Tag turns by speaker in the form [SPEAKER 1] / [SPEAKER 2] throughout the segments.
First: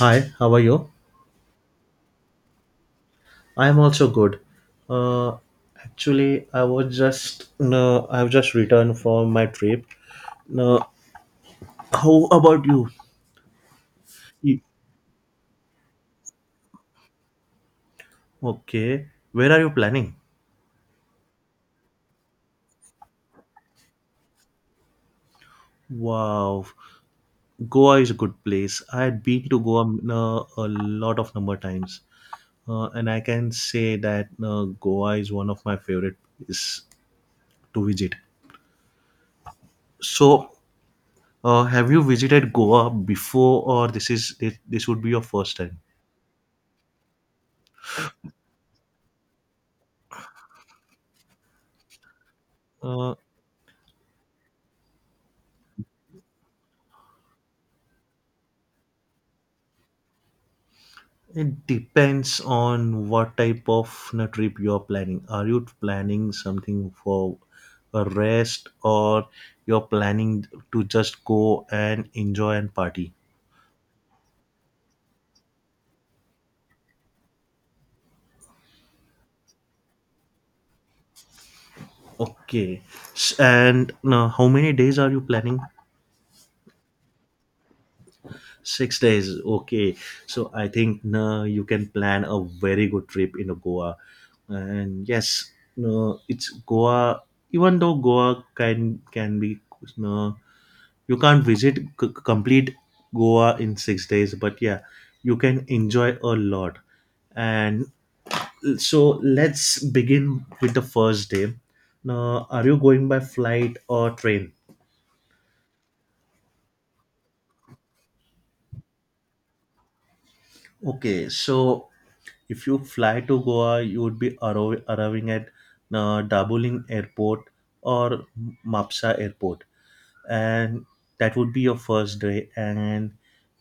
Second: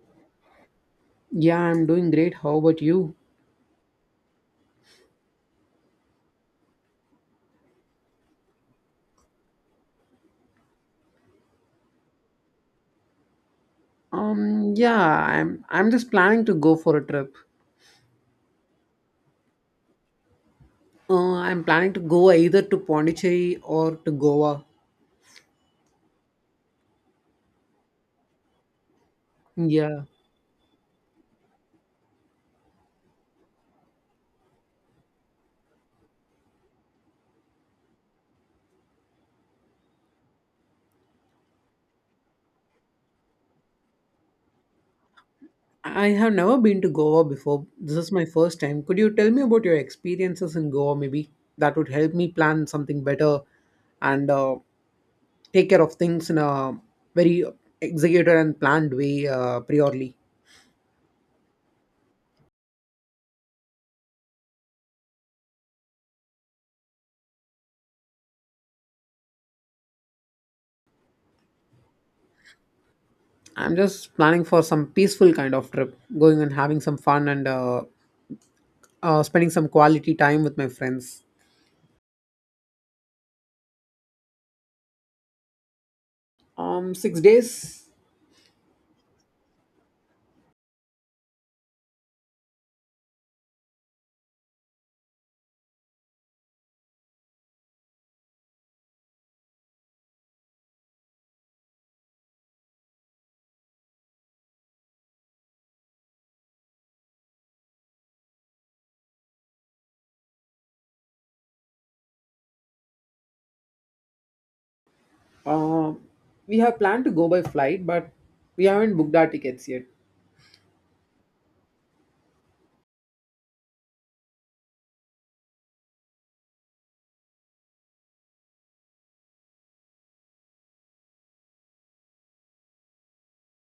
[SPEAKER 1] Hi, how are you?
[SPEAKER 2] Yeah, I'm doing great. How about you?
[SPEAKER 1] I am also good. Uh, Actually, I've just returned from my trip. No, how about you? Y-
[SPEAKER 2] Yeah, I'm just planning to go for a trip.
[SPEAKER 1] Okay, where are you planning?
[SPEAKER 2] I'm planning to go either to Pondicherry or to Goa.
[SPEAKER 1] Wow, Goa is a good place. I had been to Goa
[SPEAKER 2] Yeah.
[SPEAKER 1] no, a lot of number times, and I can say that no, Goa is one of my favorite places to visit. So, have you visited Goa before, or this would be your first time?
[SPEAKER 2] I have never been to Goa before. This is my first time. Could you tell me about your experiences in Goa maybe? That would help me plan something
[SPEAKER 1] Uh,
[SPEAKER 2] better and take care of things in a very executed and planned way priorly.
[SPEAKER 1] It depends on what type of trip you are planning. Are you planning something for a rest, or you're planning to just go and enjoy and party?
[SPEAKER 2] I'm just planning for some peaceful kind of trip, going and having some fun and spending some quality time with my friends.
[SPEAKER 1] Okay. And how many days are you planning?
[SPEAKER 2] 6 days.
[SPEAKER 1] 6 days. Okay. So I think you can plan a very good trip in Goa. And yes, no, it's Goa. Even though Goa can be no, you can't visit complete goa in 6 days, but yeah, you can enjoy a lot. And so let's begin with the first day. Now, are you going by flight or train?
[SPEAKER 2] Uh, we have planned to go by flight, but we haven't booked our tickets yet.
[SPEAKER 1] Okay, so if you fly to Goa, you would be arriving at Dabuling airport or Mapsa airport, and that would be your first day. And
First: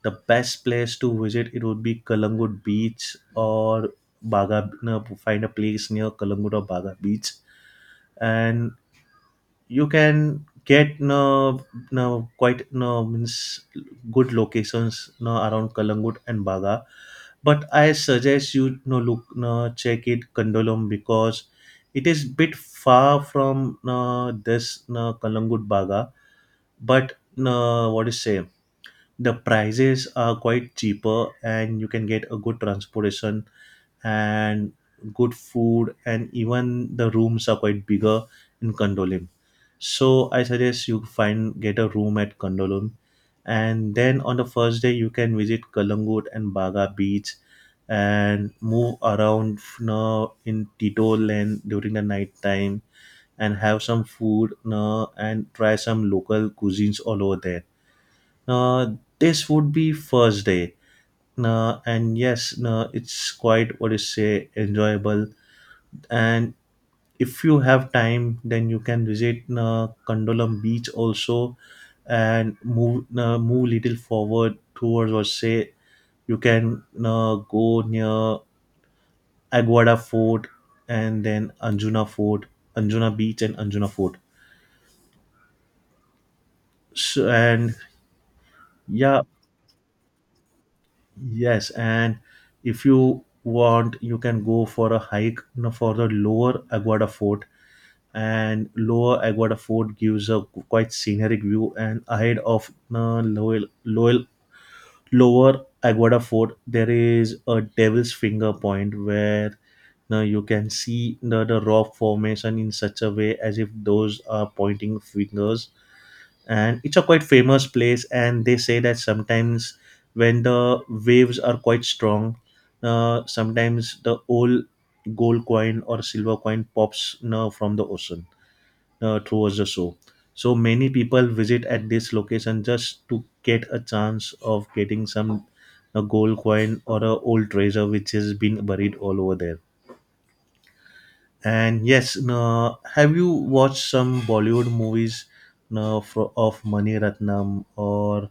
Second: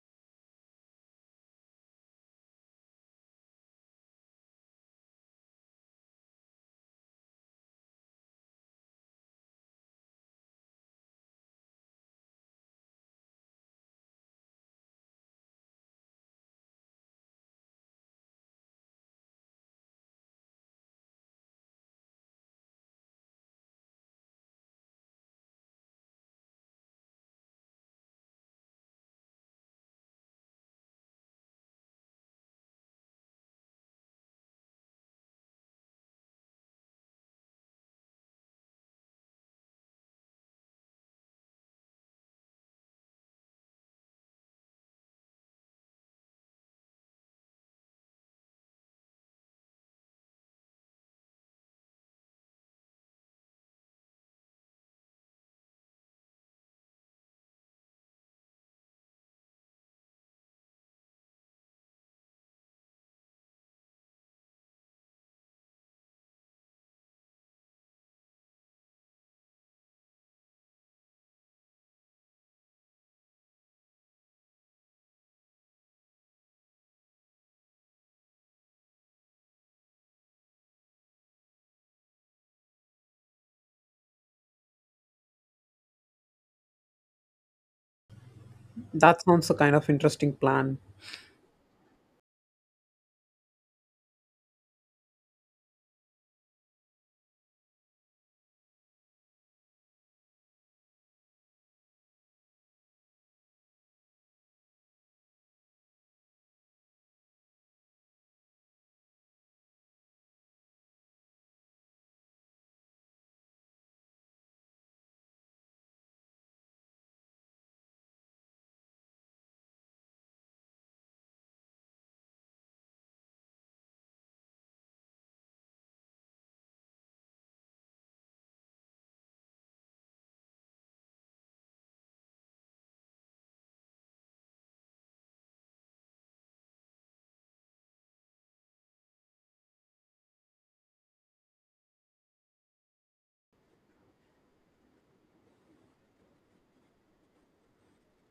[SPEAKER 1] the best place to visit, it would be Kalangut Beach or Baga. No, find a place near Kalangut or Baga Beach, and you can get no, no quite no means good locations no around Kalangut and Baga. But I suggest you no look no check it Kandolom, because it is bit far from no, this no, Kalangut Baga. But what is say, the prices are quite cheaper, and you can get a good transportation and good food, and even the rooms are quite bigger in Condolim. So I suggest you find get a room at Condolim. And then on the first day, you can visit Kalangut and Baga Beach and move around, you know, in Tito Land during the night time, and have some food, you know, and try some local cuisines all over there. This would be first day. And yes, it's quite what is say enjoyable. And if you have time, then you can visit Condolam Beach also, and move little forward, towards or say you can go near Aguada Fort, and then Anjuna Fort, Anjuna Beach, and Anjuna Fort. So, and yeah.
[SPEAKER 2] That sounds a kind of interesting plan.
[SPEAKER 1] Yes, and if you want, you can go for a hike, you know, for the Lower Aguada Fort. And Lower Aguada Fort gives a quite scenic view. And ahead of lower Aguada Fort, there is a Devil's Finger Point, where you can see the rock formation in such a way as if those are pointing fingers. And it's a quite famous place, and they say that sometimes when the waves are quite strong, sometimes the old gold coin or silver coin pops, you know, from the ocean, towards the shore. So many people visit at this location just to get a chance of getting some a gold coin or a old treasure which has been buried all over there. And yes, have you watched some Bollywood movies, of Mani Ratnam, or,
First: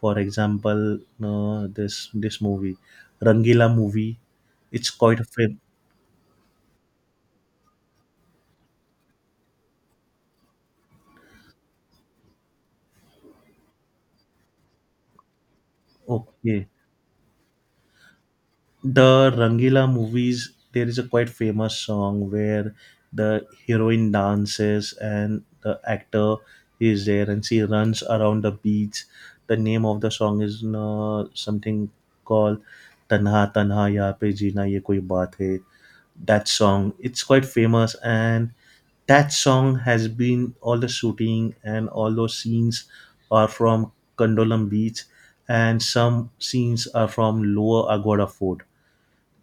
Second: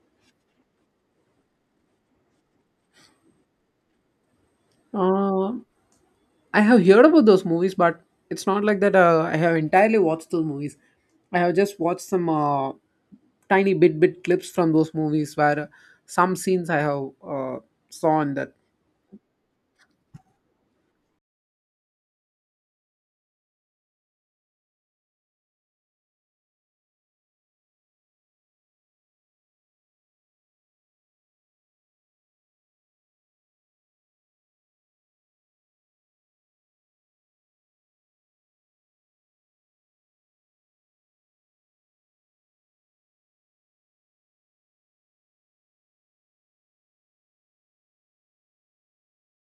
[SPEAKER 1] for example, this movie, Rangila movie? It's quite a
[SPEAKER 2] Uh,
[SPEAKER 1] film.
[SPEAKER 2] I have heard about those movies, but it's not like that. I have entirely watched those movies. I have just watched some tiny bit clips from those movies where some
[SPEAKER 1] Okay.
[SPEAKER 2] scenes I have saw in that.
[SPEAKER 1] The Rangila movies, there is a quite famous song where the heroine dances and the actor is there, and she runs around the beach. The name of the song is something called Tanha Tanha Ya Pe Jeena Ye Koi Baat Hai. That song, it's quite famous, and that song has been all the shooting and all those scenes are from Condolam Beach, and some scenes are from Lower Agoda Fort.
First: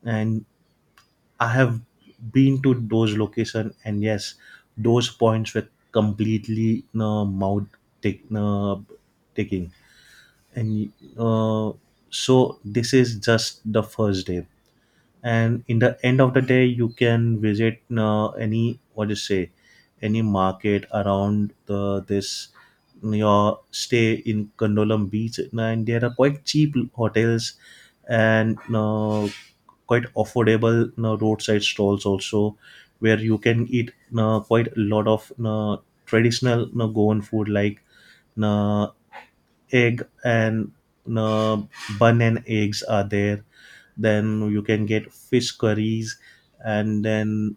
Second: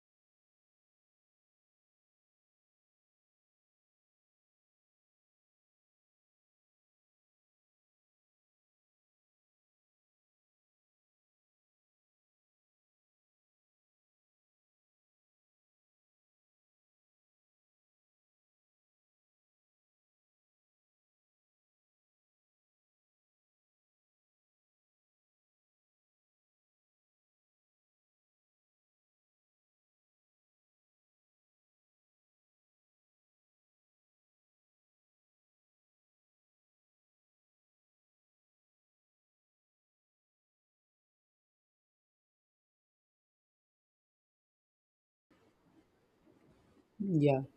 [SPEAKER 1] And I have been to those location, and yes, those points were completely take, uh, taking. And uh, so this is just the first day, and in the end of the day, you can visit any what do you say, any market around the this your stay in Condolam Beach. And there are quite cheap hotels, and quite affordable you roadside stalls also, where you can eat you quite a lot of you traditional you Goan food, like you egg and you bun and eggs are there. Then you can get fish curries, and
[SPEAKER 2] Yeah.
[SPEAKER 1] then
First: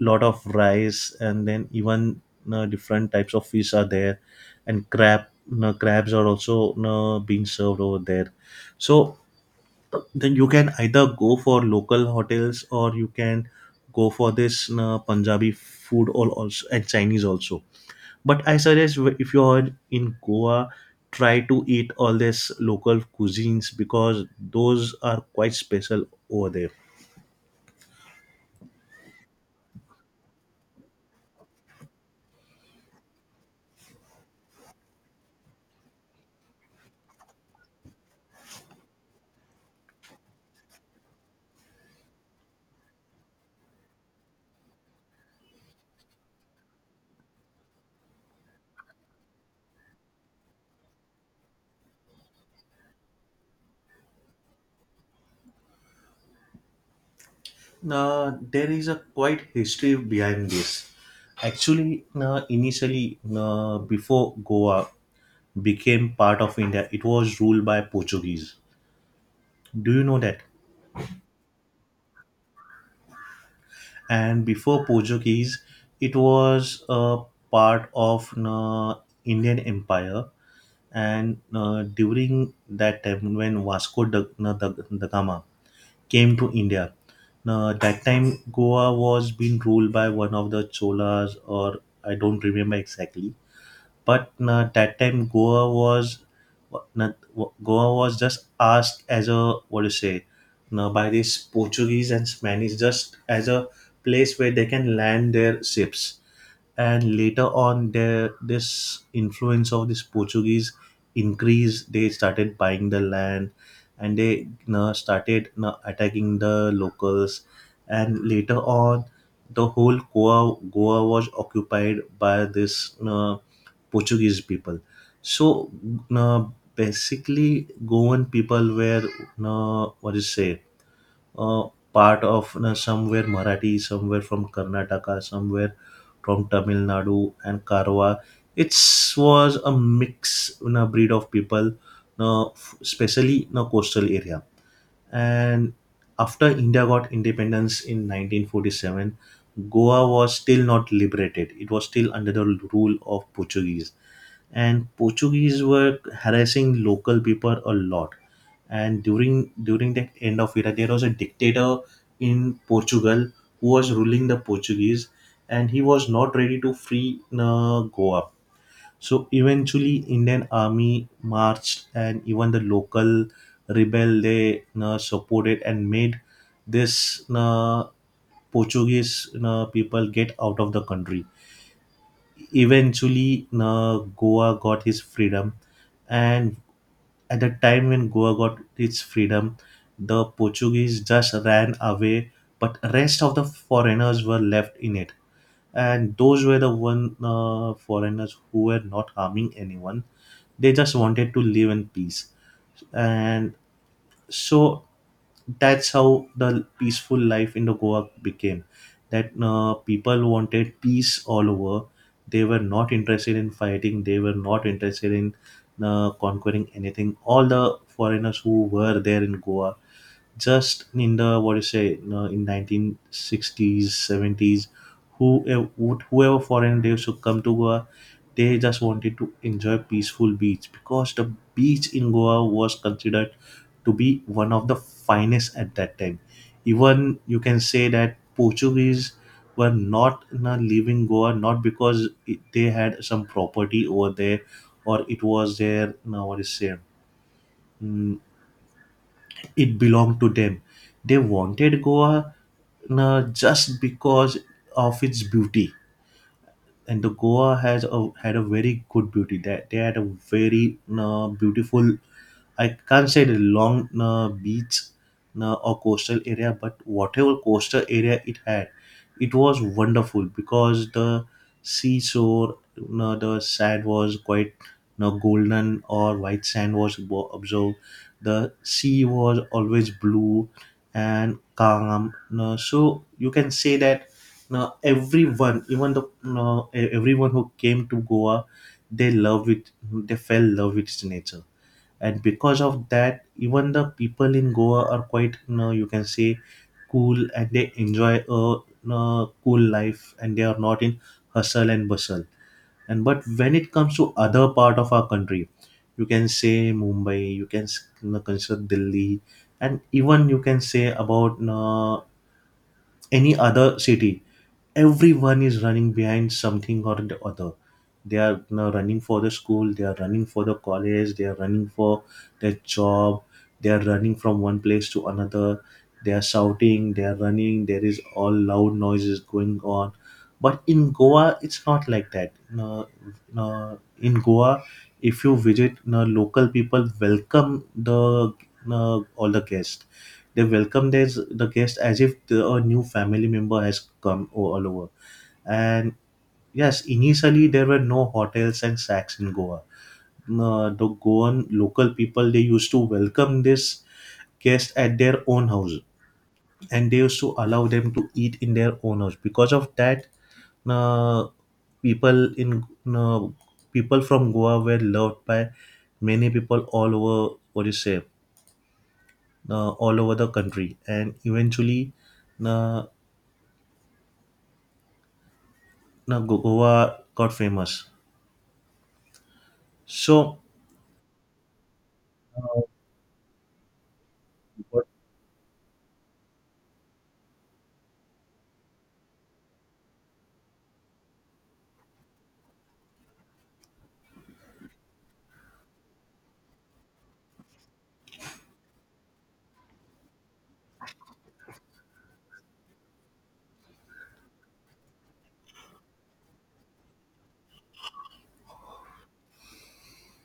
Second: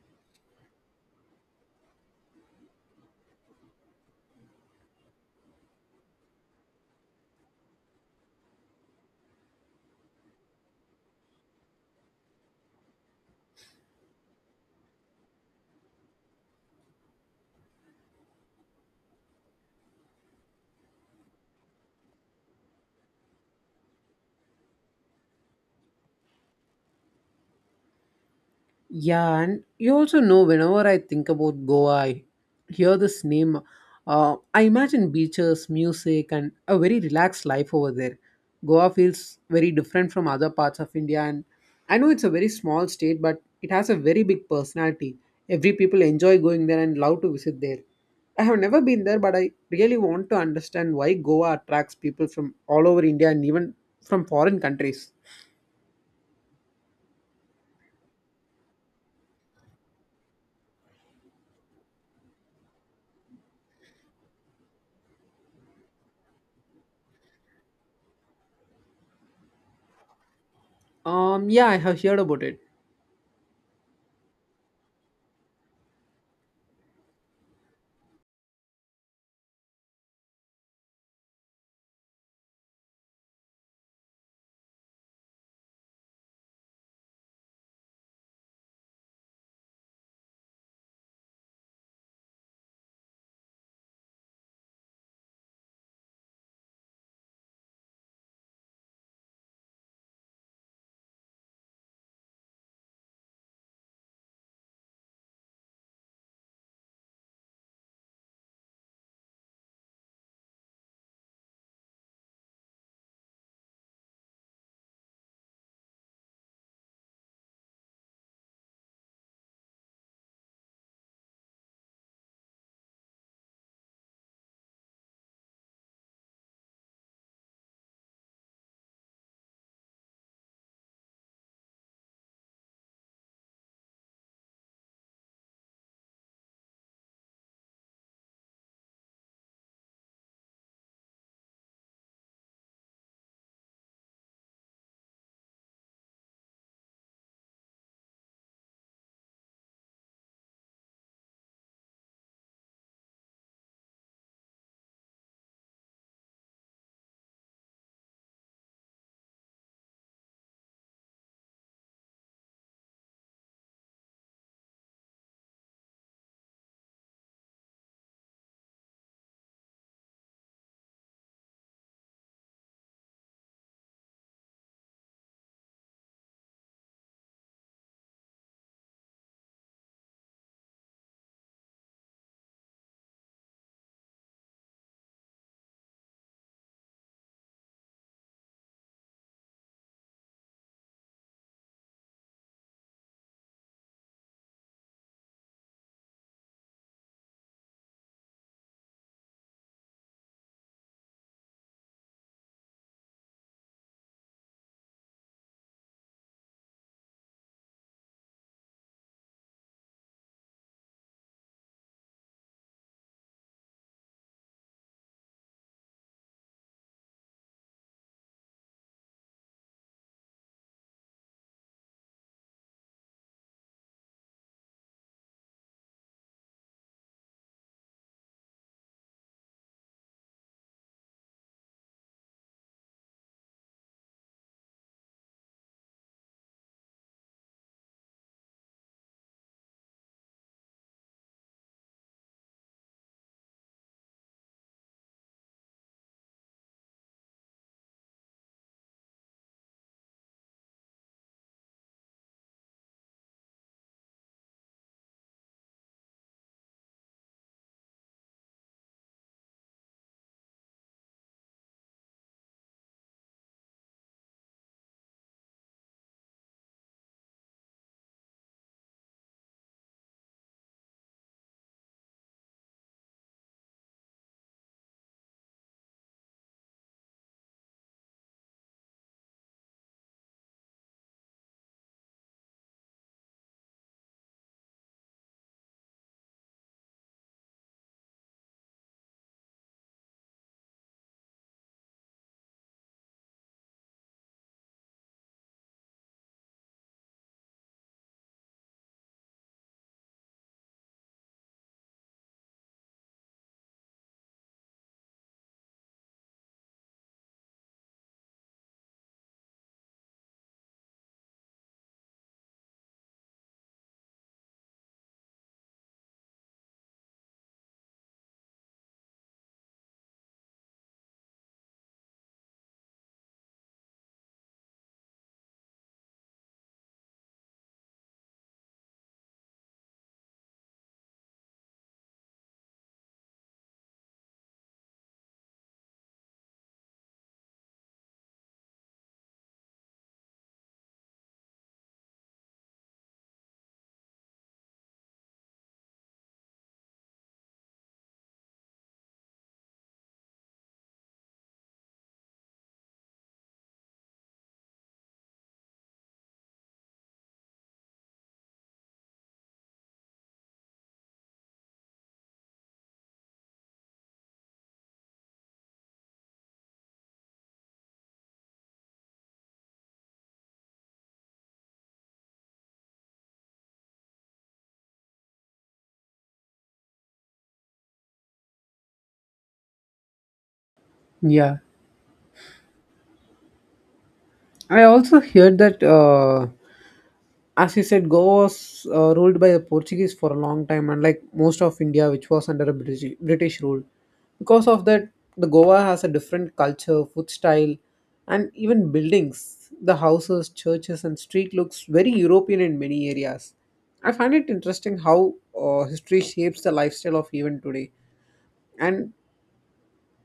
[SPEAKER 1] lot of rice, and then even you different types of fish are there, and crab, you crabs are also you being served over there. So then you can either go for local hotels, or you can go for this Punjabi food, or also, and Chinese also. But I suggest, if you are in Goa, try to eat all this local cuisines, because those are quite special over there.
[SPEAKER 2] Yeah, and you also know whenever I think about Goa, I hear this name. I imagine beaches, music, and a very relaxed life over there. Goa feels very different from other parts of India, and I know it's a very small state, but it has a very big personality. Every people enjoy going there and love to visit there. I have never been there, but I really want to understand why Goa attracts people from all over India and even from foreign countries.
[SPEAKER 1] There is a quite history behind this. Actually, initially before Goa became part of India, it was ruled by Portuguese. Do you know that?
[SPEAKER 2] Yeah, I have heard about it.
[SPEAKER 1] And before Portuguese, it was a part of the Indian Empire. And during that time, when Vasco da Gama came to India, that time Goa was being ruled by one of the Cholas, or I don't remember exactly. But that time Goa was not, Goa was just asked as a what do you say now by these Portuguese and Spanish, just as a place where they can land their ships. And later on, their this influence of this Portuguese increased. They started buying the land, and they, you know, started, you know, attacking the locals. And later on, the whole Goa was occupied by this Portuguese people. So uh, basically, Goan people were what do you say, uh, part of somewhere Marathi, somewhere from Karnataka, somewhere from Tamil Nadu and Karwa. It was a mix, you breed of people, especially in the coastal area. And after India got independence in 1947, Goa was still not liberated. It was still under the rule of Portuguese, and Portuguese were harassing local people a lot. And during the end of era, there was a dictator in Portugal who was ruling the Portuguese, and he was not ready to free Goa. So eventually, Indian army marched, and even the local rebel, they supported and made this Portuguese people get out of the country. Eventually, Goa got his freedom. And at the time when Goa got its freedom, the Portuguese just ran away, but rest of the foreigners were left in it. And those were the one foreigners who were not harming anyone. They just wanted to live in peace. And so that's how the peaceful life in the Goa became. That people wanted peace all over. They were not interested in fighting, they were not interested in conquering anything. All the foreigners who were there in Goa, just in the what do you say, you know, in 1960s 70s, whoever foreign they used to come to Goa, they just wanted to enjoy peaceful beach, because the beach in Goa was considered to be one of the finest at that time. Even you can say that Portuguese were not, you know, leaving Goa, not because it, they had some property over there, or it was their, you know, what is say, mm, it belonged to them. They wanted Goa just because of its beauty. And the Goa has a, had a very good beauty. That they had a very beautiful, I can't say the long beach or coastal area, but whatever coastal area it had, it was wonderful, because the seashore, the sand was quite golden or white sand was observed. The sea was always blue and calm. So you can say that now everyone, even everyone who came to Goa, they love it. They fell in love with its nature, and because of that, even the people in Goa are quite now you can say cool, and they enjoy a cool life, and they are not in hustle and bustle. And but when it comes to other part of our country, you can say Mumbai, you can you know, consider Delhi, and even you can say about any other city, everyone is running behind something or the other. They are now running for the school, they are running for the college, they are running for their job, they are running from one place to another, they are shouting, they are running, there is all loud noises going on. But in Goa, it's not like that. No, no, in Goa, if you visit, no, local people welcome the no, all the guests. They welcome this, the guest as if a new family member has come all over. And yes, initially there were no hotels and shacks in Goa. The Goan local people they used to welcome this guest at their own house, and they used to allow them to eat in their own house. Because of that, uh, people in uh, people from Goa were loved by many people all over. What do you say? All over the country, and eventually, uh, Goa got famous. So,
[SPEAKER 2] Yeah. I also heard that, as you said, Goa was ruled by the Portuguese for a long time, and like most of India, which was under a British rule. Because of that, the Goa has a different culture, food style, and even buildings. The houses, churches, and street looks very European in many areas. I find it interesting how history shapes the lifestyle of even today. And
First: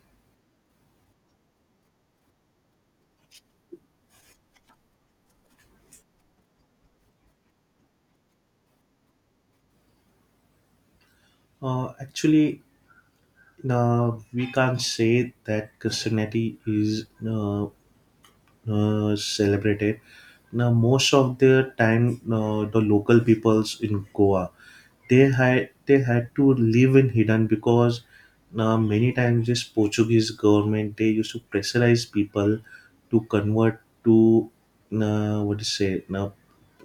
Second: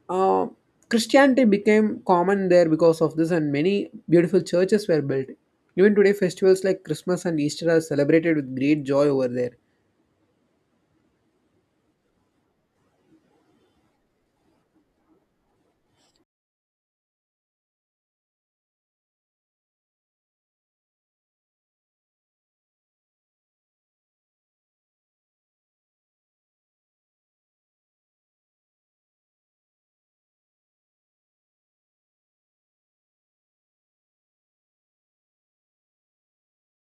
[SPEAKER 2] uh, Christianity became common there because of this, and many beautiful churches were built. Even today, festivals like Christmas and Easter are celebrated with great joy over there.
[SPEAKER 1] actually, we can't say that Christianity is celebrated. Now, most of the time, the local peoples in Goa they had to live in hidden, because many times this Portuguese government they used to pressurize people to convert to, what is say now,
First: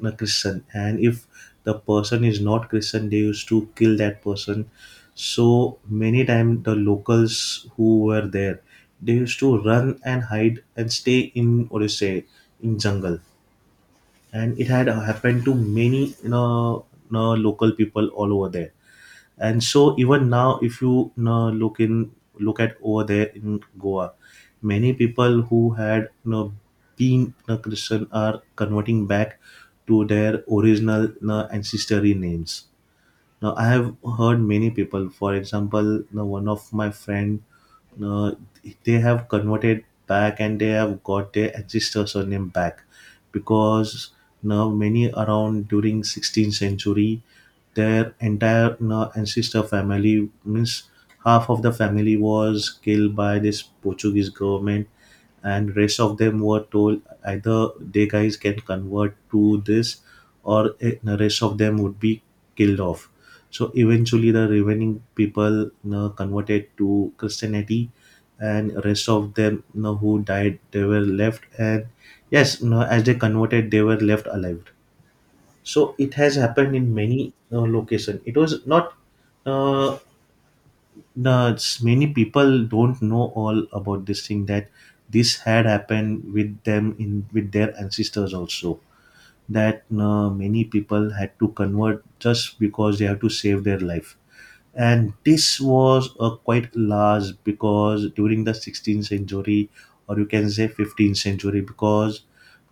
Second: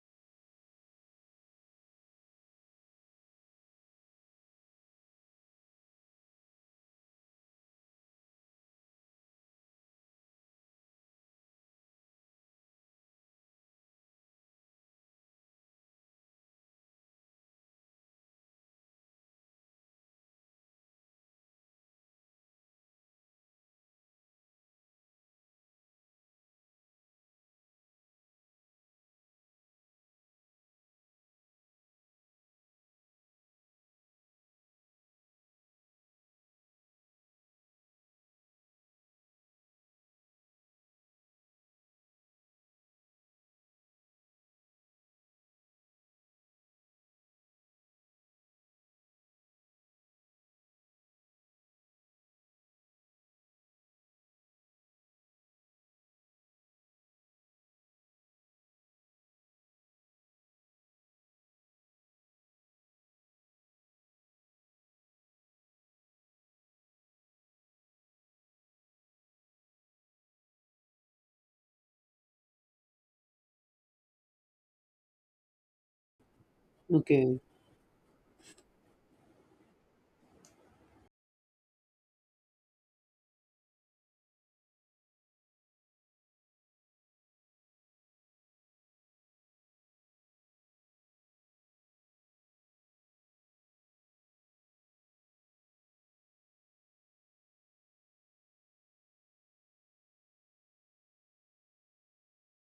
[SPEAKER 1] Christian, and if the person is not Christian they used to kill that person. So many times the locals who were there they used to run and hide and stay in what is say, in jungle. And it had happened to many, local people all over there. And so even now, if you look at over there in Goa, many people who had been Christian are converting back to their original, ancestry names. Now I have heard many people, for example, one of my friend, uh, they have converted back and they have got their ancestor surname back. Because now many, around during 16th century, their entire you ancestor family, means half of the family was killed by this Portuguese government, and rest of them were told either they guys can convert to this, or the rest of them would be killed off. So eventually the remaining people, converted to Christianity, and rest of them, who died, they were left. And yes, as they converted they were left alive. So it has happened in many
[SPEAKER 2] Okay.
[SPEAKER 1] location. It was not. Uh, the many people don't know all about this thing, that this had happened with them in with their ancestors also. That many people had to convert just because they have to save their life. And this was a quite large because during the 16th century, or you can say 15th century, because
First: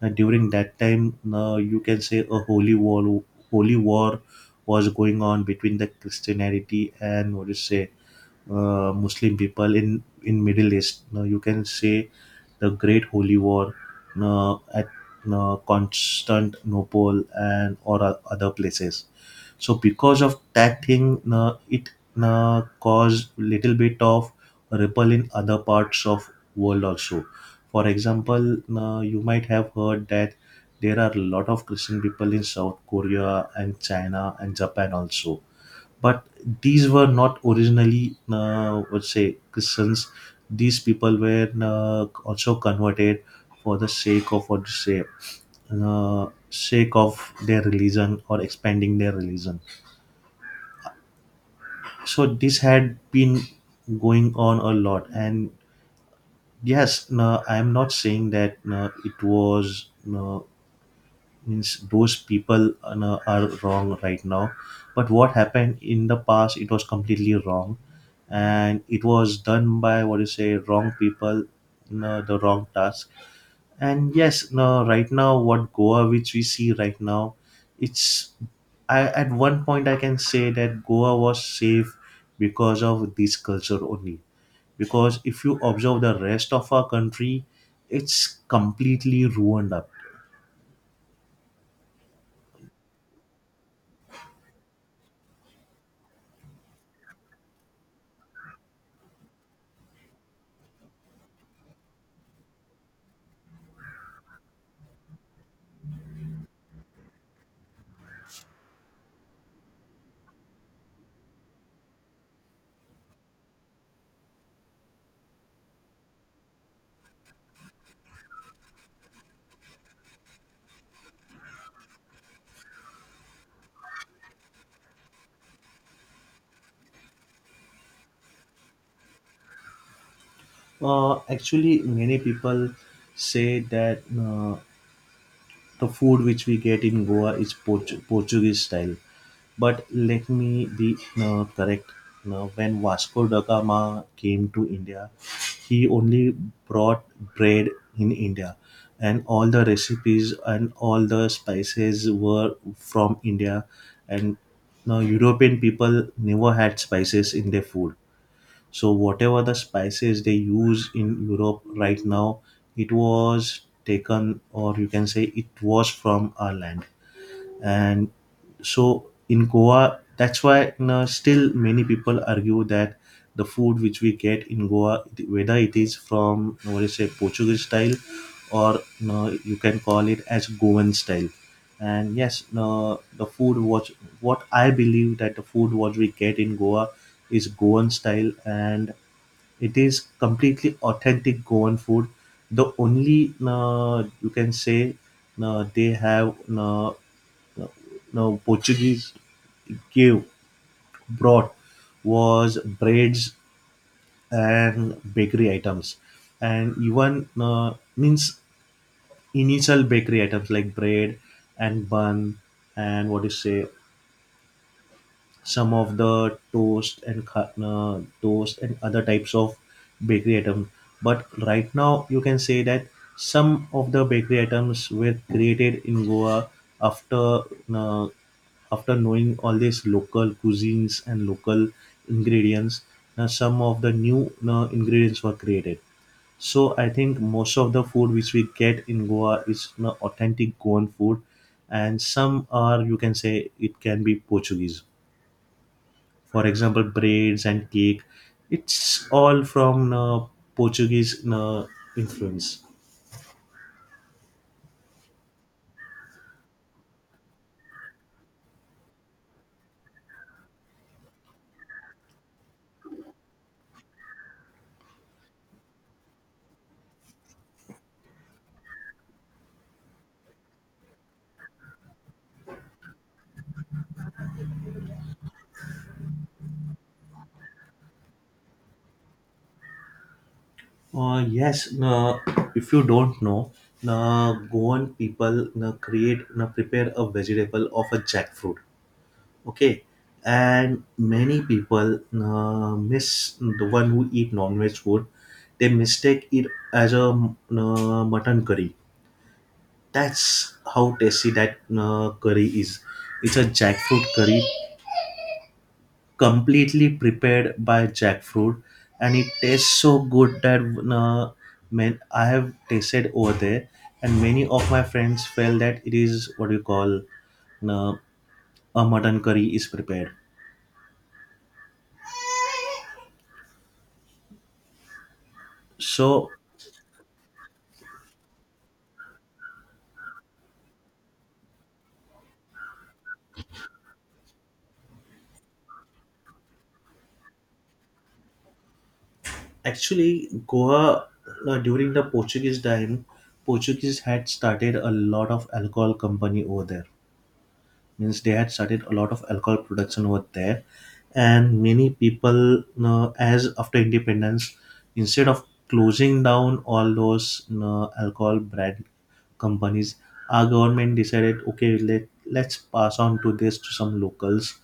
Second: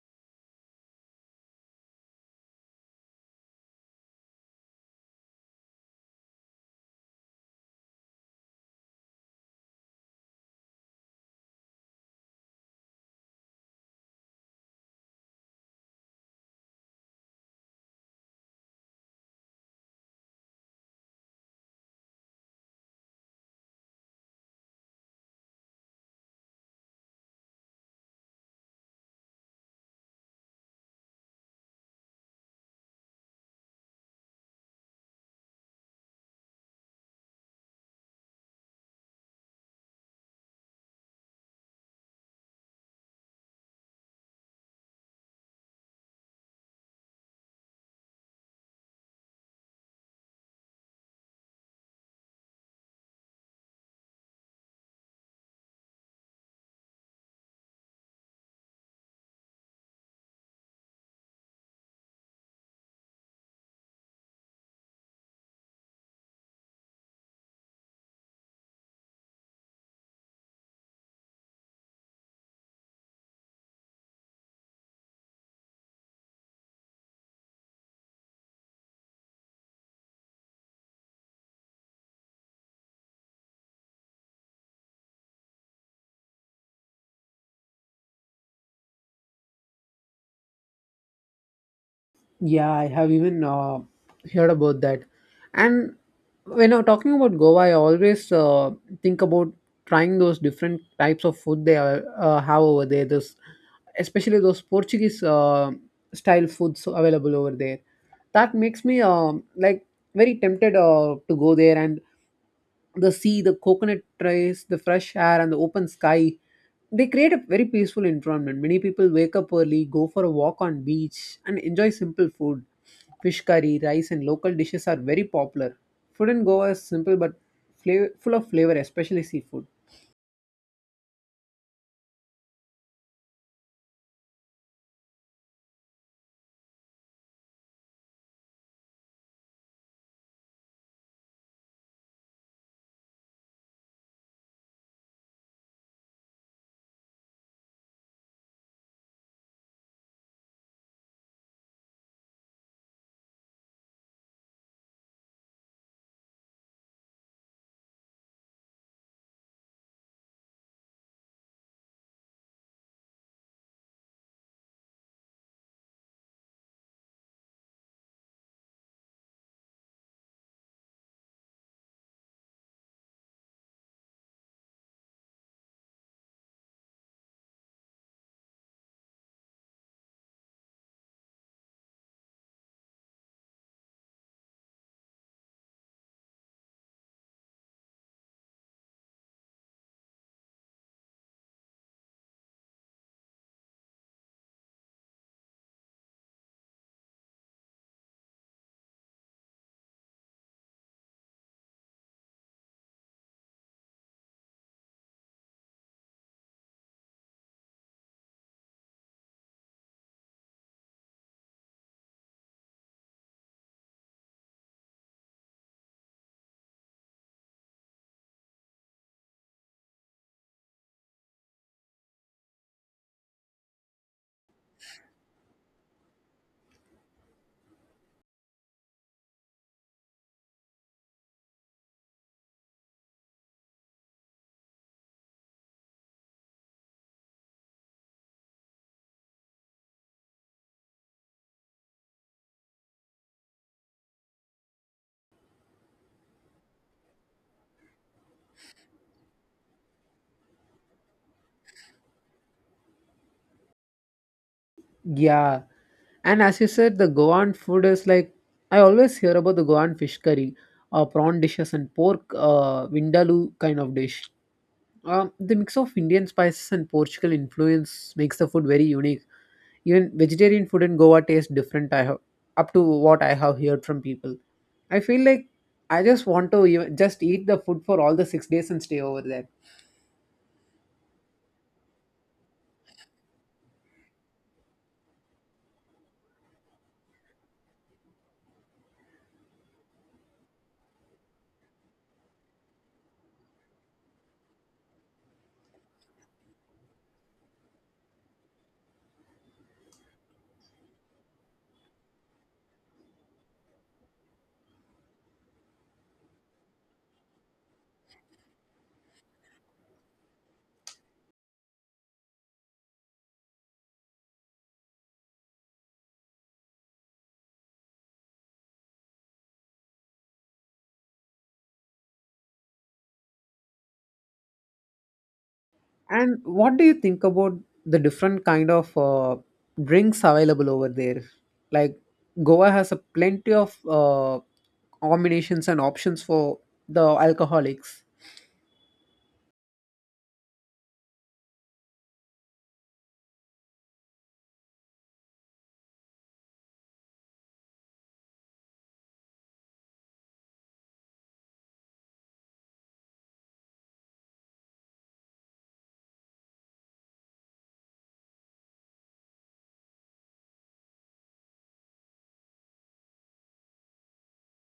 [SPEAKER 1] during that time, you can say a holy war was going on between the Christianity and what do you say, Muslim people in Middle East. Now you can say the Great Holy War, at, Constantinople and or o- other places. So because of that thing, it caused little bit of ripple in other parts of world also. For example, you might have heard that there are a lot of Christian people in South Korea and China and Japan also, but these were not originally, would say, Christians. These people were also converted, for the sake of what to say, sake of their religion or expanding their religion. So this had been going on a lot. And yes, no, I am not saying that, no, it was, no, means those people no, are wrong right now, but what happened in the past, it was completely wrong, and it was done by what you say wrong people, no, the wrong task. And yes, no, right now, what Goa which we see right now, it's, at one point I can say that Goa was safe because of this culture only. Because if you observe the rest of our country, it's completely ruined up.
[SPEAKER 2] Yeah, I have even heard about that. And when I'm talking about Goa, I always think about trying those different types of food they are, have over there. This, especially those Portuguese style foods available over there. That makes me like very tempted to go there and the sea, the coconut trees, the fresh air, and the open sky. They create a very peaceful environment. Many people wake up early, go for a walk on beach, and enjoy simple food. Fish curry, rice, and local dishes are very popular. Food in Goa is simple but flavor, full of flavor, especially seafood.
[SPEAKER 1] Actually, many people say that the food which we get in Goa is Portuguese style. But let me be correct. Now, when Vasco da Gama came to India, he only brought bread in India, and all the recipes and all the spices were from India. And now, European people never had spices in their food, so whatever the spices they use in Europe right now, it was taken, or you can say it was from our land. And so in Goa, that's why, still many people argue that the food which we get in Goa, whether it is from what is do Portuguese style, or you can call it as Goan style. And yes, no, the food was what I believe, that the food what we get in Goa is Goan style, and it is completely authentic Goan food. The only you can say, they have, Portuguese gave brought was breads and bakery items, and even means initial bakery items like bread and bun and what you say, some of the toast and toast and other types of bakery items. But right now, you can say that some of the bakery items were created in Goa, after uh, after knowing all these local cuisines and local ingredients. Now some of the new ingredients were created. So I think most of the food which we get in Goa is authentic Goan food, and some are, you can say, it can be Portuguese. For example, braids and cake, it's all from Portuguese uh, influence.
[SPEAKER 2] Yeah. And as you said, the Goan food is like I always hear about the Goan fish curry, prawn dishes, and pork vindaloo kind of dish. The mix of Indian spices and Portugal influence makes the food very unique. Even vegetarian food in Goa tastes different. I have up to what I have heard from people. I feel like I just want to even, just eat the food for all the 6 days and stay over there.
[SPEAKER 1] Yes, if you don't know, Goan people create prepare a vegetable of a jackfruit. Okay. And many people, miss the one who eat non-veg food, they mistake it as a mutton curry. That's how tasty that curry is. It's a jackfruit curry, completely prepared by jackfruit, and it tastes so good that, uh, man, I have tasted over there, and many of my friends felt that it is, what you call, uh, a mutton curry is prepared. So,
[SPEAKER 2] And what do you think about the different kind of drinks available over there? Like Goa has a plenty of combinations and options for the alcoholics.
[SPEAKER 1] actually, Goa, during the Portuguese time, Portuguese had started a lot of alcohol company over there, means they had started a lot of alcohol production over there, and many people, as after independence, instead of closing down all those, alcohol brand companies, our government decided, okay, let's pass on to this to some locals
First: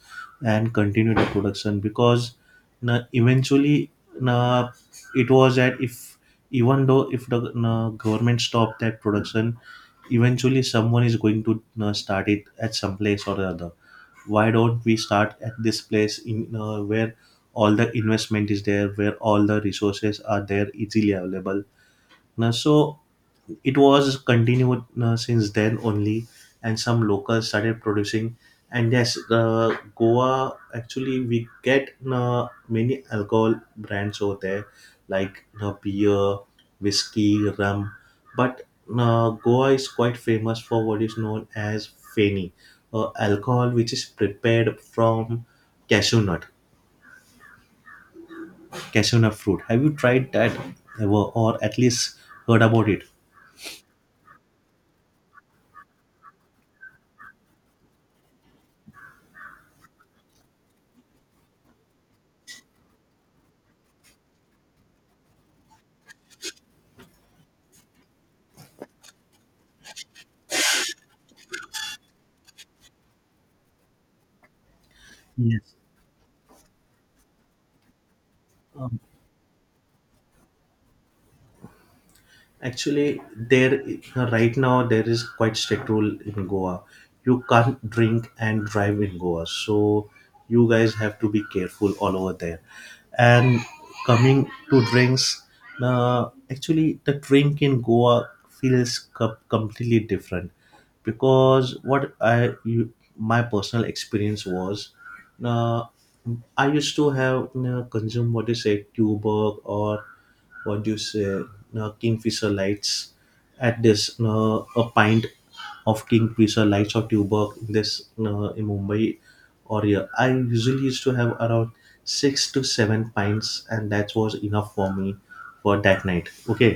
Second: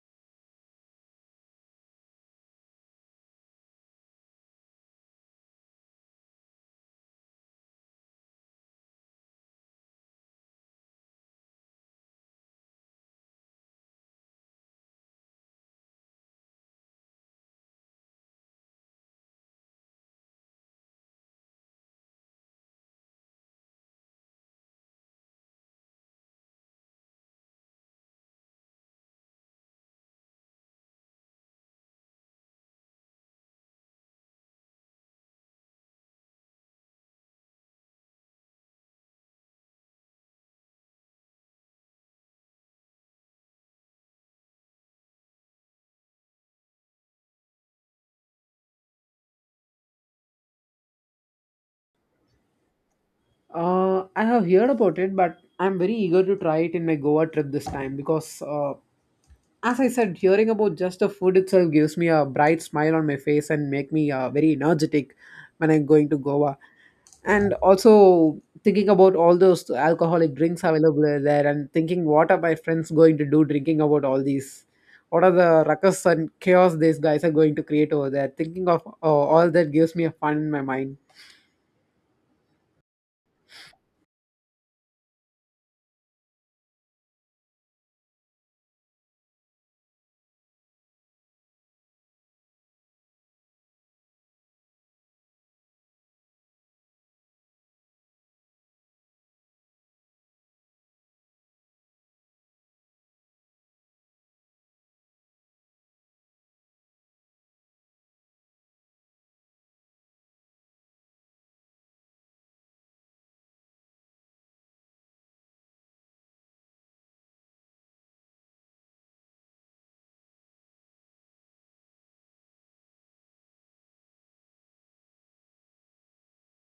[SPEAKER 1] and continue the production. Because, na, eventually, na, it was that, if even though if the, na, government stopped that production, eventually someone is going to start it at some place or the other, why don't we start at this place in where all the investment is there, where all the resources are there easily available. Now, so it was continued since then only, and some locals started producing. And yes, Goa, actually we get many alcohol brands over there, like beer, whiskey, rum. But Goa is quite famous for what is known as feni, alcohol which is prepared from cashew nut, cashew nut fruit. Have you tried that ever, or at least heard about it?
[SPEAKER 2] I have heard about it, but I'm very eager to try it in my Goa trip this time because, as I said, hearing about just the food itself gives me a bright smile on my face and make me very energetic when I'm going to Goa. And also thinking about all those alcoholic drinks available there and thinking what are my friends going to do drinking about all these. What are the
[SPEAKER 1] Yes.
[SPEAKER 2] ruckus and chaos these guys are going to create over there? Thinking of all that gives me a fun in my mind.
[SPEAKER 1] Actually, there right now there is quite strict rule in Goa. You can't drink and drive in Goa, so you guys have to be careful all over there. And coming to drinks, actually the drink in Goa feels completely different, because my personal experience was, uh, I used to have you consume what you say tuber, or what do you say, no, Kingfisher lights, at this, no, a pint of Kingfisher lights or tuber in this, no, in Mumbai or here, I usually used to have around 6 to 7 pints, and that was enough for me for that night. Okay.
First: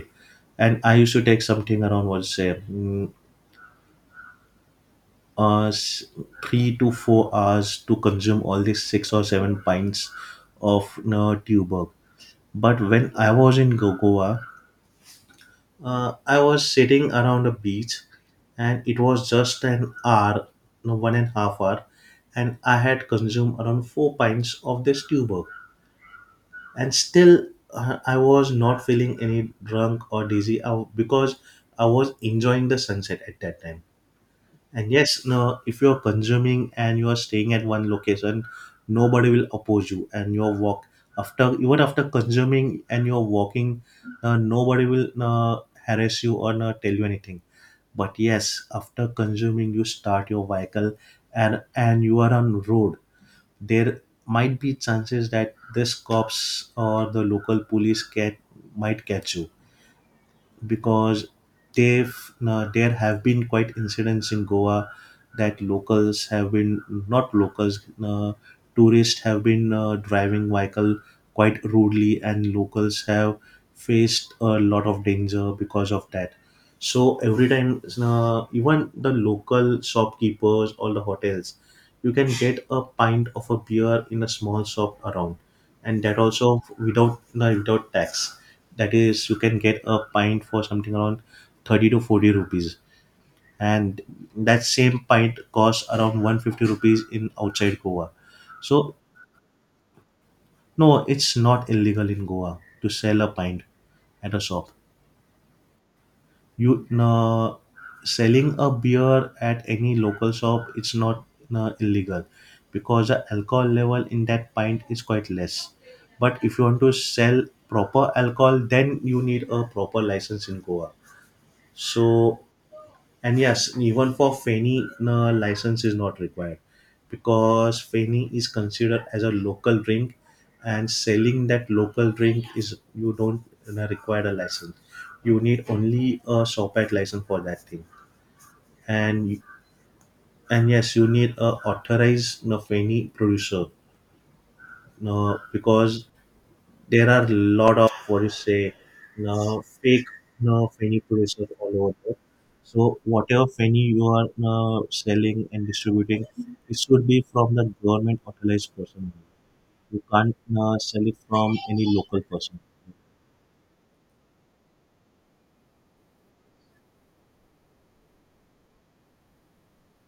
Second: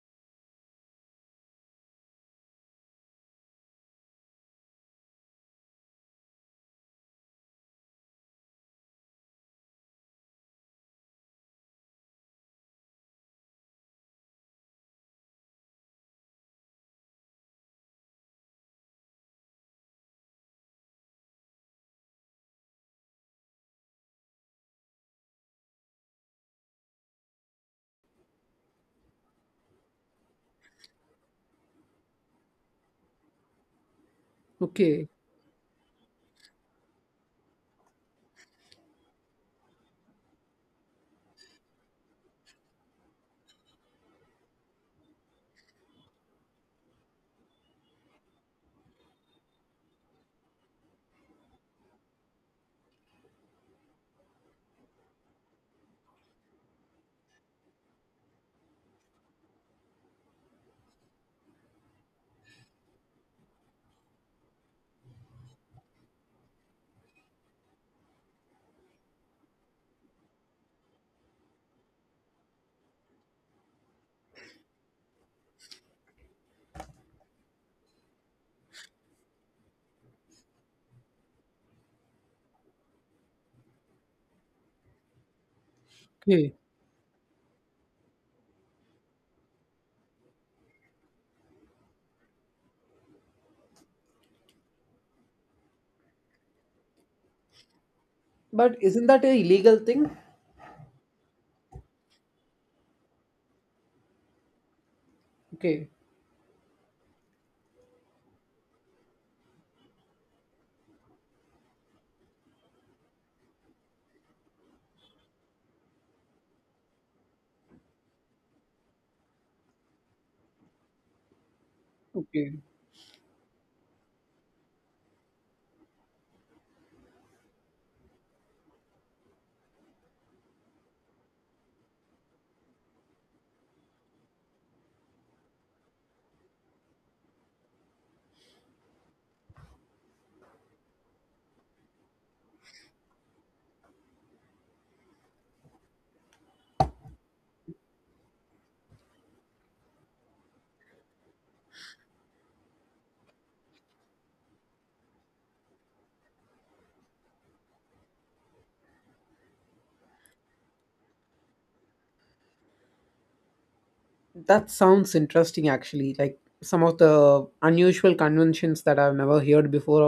[SPEAKER 1] And I used to take something around, what say, uh, s- 3 to 4 hours to consume all these 6 or 7 pints of, no, tuber. But when I was in Goa, I was sitting around a beach, and it was just an hour, no, 1.5 hour, and I had consumed around 4 pints of this tuber. And still, I was not feeling any drunk or dizzy, because I was enjoying the sunset at that time. And
[SPEAKER 2] Okay,
[SPEAKER 1] yes, no, if you're consuming and you're staying at one location, nobody will oppose you. And your walk after, even after consuming and you're walking, nobody will harass you or tell you anything. But yes, after consuming, you start your vehicle, and you are on road. There might be chances that this cops or the local police can might catch you, because they've there have been quite incidents in Goa, that locals have been, not locals, tourists have been driving vehicle quite rudely, and locals have faced a lot of danger because of that. So every time, even the local shopkeepers or the hotels, you can get a pint of a beer in a small shop around, and that
[SPEAKER 2] okay.
[SPEAKER 1] also without tax. That is, you can get a pint for something around 30 to 40 rupees, and that same pint costs around 150 rupees in outside Goa.
[SPEAKER 2] But
[SPEAKER 1] So,
[SPEAKER 2] isn't that a illegal thing?
[SPEAKER 1] no, it's not illegal in Goa to sell a pint at a shop.
[SPEAKER 2] Okay,
[SPEAKER 1] You know, selling a beer at any local shop it's not illegal, because the alcohol level in that pint is quite less. But if you want to sell proper alcohol, then you need a proper license in Goa, so.
[SPEAKER 2] okay.
[SPEAKER 1] And yes, even for Feni, no, license is not required, because Feni is considered as a local drink, and selling that local drink is, you don't require a license. You need only a SOPAC license for that thing, and and yes, you need a authorized, Feni producer, because there are a lot of what you say fake fanny producers all over there. So whatever fanny you are selling and distributing, it should be from the government authorized person. You can't sell it from any local person.
[SPEAKER 2] That sounds interesting actually. Like some of the unusual conventions that I've never heard before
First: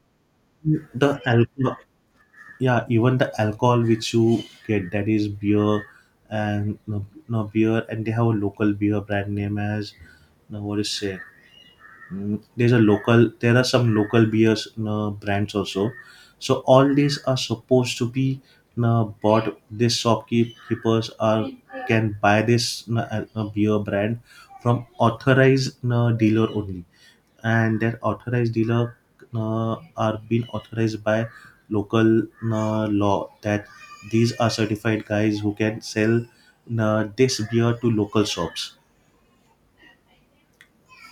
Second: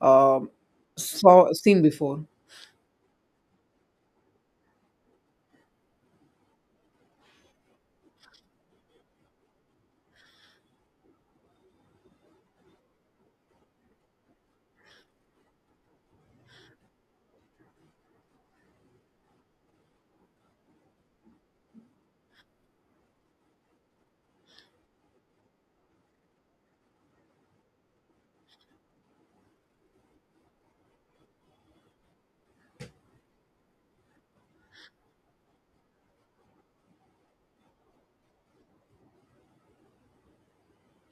[SPEAKER 2] or um
[SPEAKER 1] The
[SPEAKER 2] saw
[SPEAKER 1] alcohol,
[SPEAKER 2] seen before.
[SPEAKER 1] yeah, even the alcohol which you get, that is beer, and no, no beer, and they have a local beer brand name as, no, what is say, mm, there's a local there are some local beers brands also, so all these are supposed to be, bought. This shopkeepers are can buy this beer brand from authorized dealer only, and that authorized dealer are being authorized by local law, that these are certified guys who can sell this beer to local shops.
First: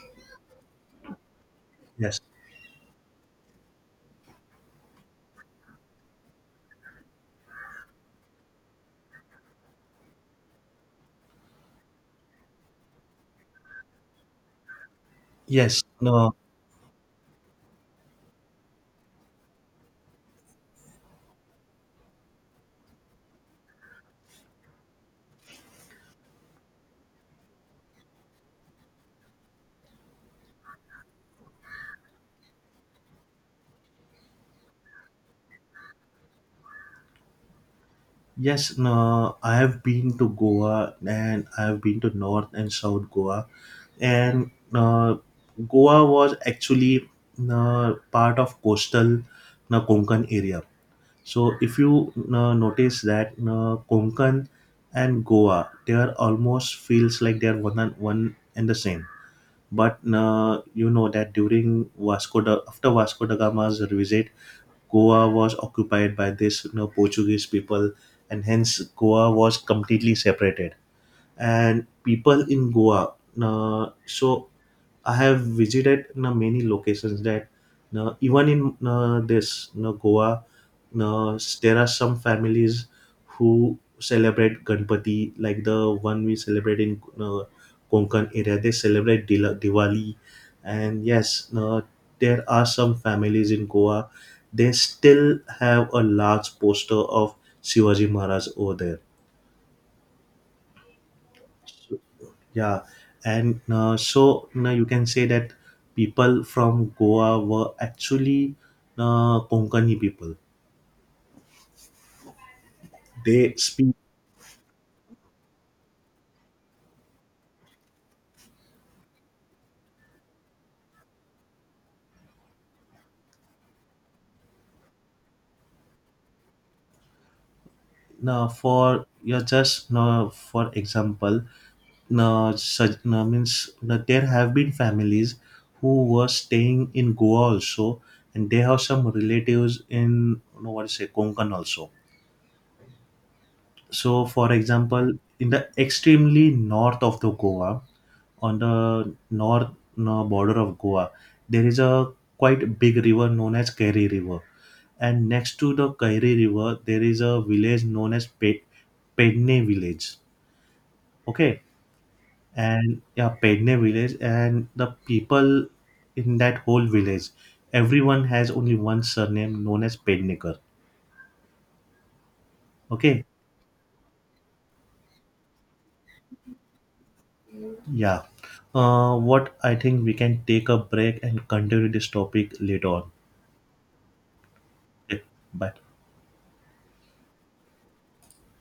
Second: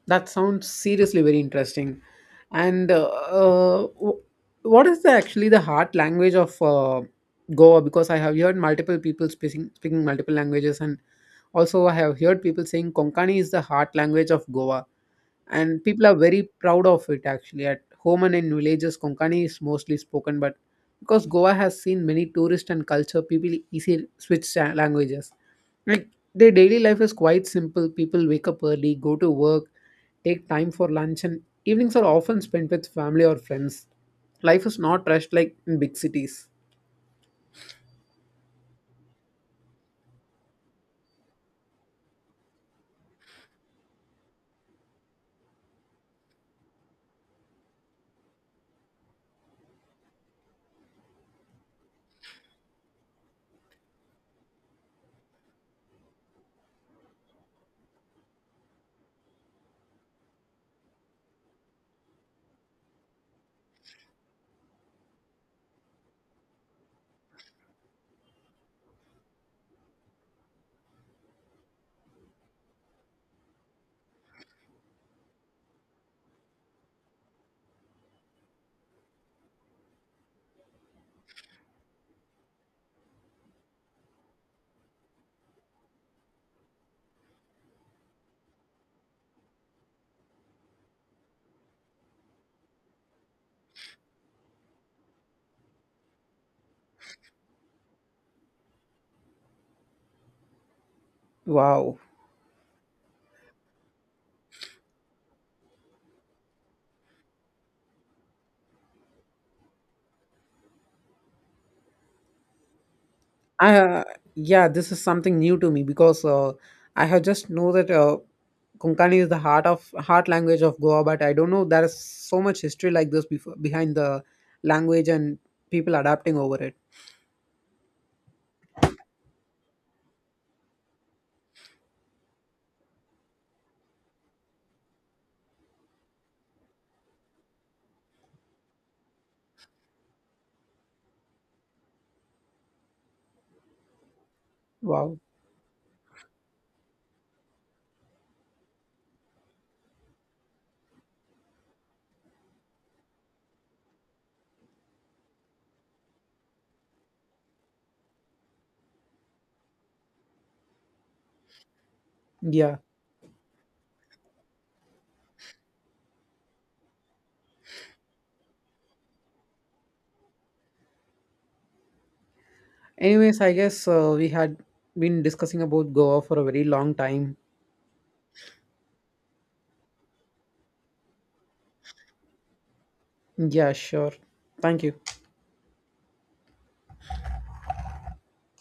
[SPEAKER 2] That sounds seriously very interesting.
[SPEAKER 1] Yes,
[SPEAKER 2] And what is the, actually the heart language of Goa? Because I have heard multiple people speaking multiple languages, and also I have heard people saying Konkani is the heart language of Goa.
[SPEAKER 1] yes,
[SPEAKER 2] And people are
[SPEAKER 1] no.
[SPEAKER 2] very proud of it actually. At home and in villages Konkani is mostly spoken, but because Goa has seen many tourists and culture, people easily switch languages. Like, their daily life is quite simple. People wake up early, go to work, take time for lunch, and evenings are often spent with family or friends. Life is not rushed like in big cities.
[SPEAKER 1] Yes, no, I have been to Goa, and I have been to North and South Goa, and Goa was actually part of coastal Konkan area. So if you notice that, Konkan and Goa, they are almost, feels like, they are one and the same. But you know that during after Vasco da Gama's visit, Goa was occupied by this, Portuguese people, and hence Goa was completely separated. And people in Goa, so I have visited, many locations, that even in, this, Goa, there are some families who celebrate Ganpati, like the one we celebrate in, Konkan area. They celebrate Diwali, and yes, there are some families in Goa. They still have a large poster of Shivaji Maharaj over there.
[SPEAKER 2] Wow.
[SPEAKER 1] Yeah, and so now you can say that people from Goa were actually Konkani people. They
[SPEAKER 2] I,
[SPEAKER 1] speak,
[SPEAKER 2] Yeah, this is something new to me because I have just know that Konkani is the heart language of Goa, but I don't know there is so much history like this before behind the language and people adapting over it.
[SPEAKER 1] for just for example, means that there have been families who were staying in Goa also, and they have some relatives in, what is say, Konkan also. So, for example,
[SPEAKER 2] Wow.
[SPEAKER 1] in the extremely north of the Goa, on the north border of Goa, there is a quite big river known as Kairi River, and next to the Kairi River, there is a village known as Pedne village. Okay,
[SPEAKER 2] Yeah.
[SPEAKER 1] and yeah, Pedne village, and the people in that whole village, everyone has only one surname known as Pednekar. Okay.
[SPEAKER 2] Anyways, I guess we had been discussing about Goa for a very long time.
[SPEAKER 1] Yeah. What I think, we can take a break and continue this topic later on.
[SPEAKER 2] Yeah, sure. Thank you.
[SPEAKER 1] Okay. Bye.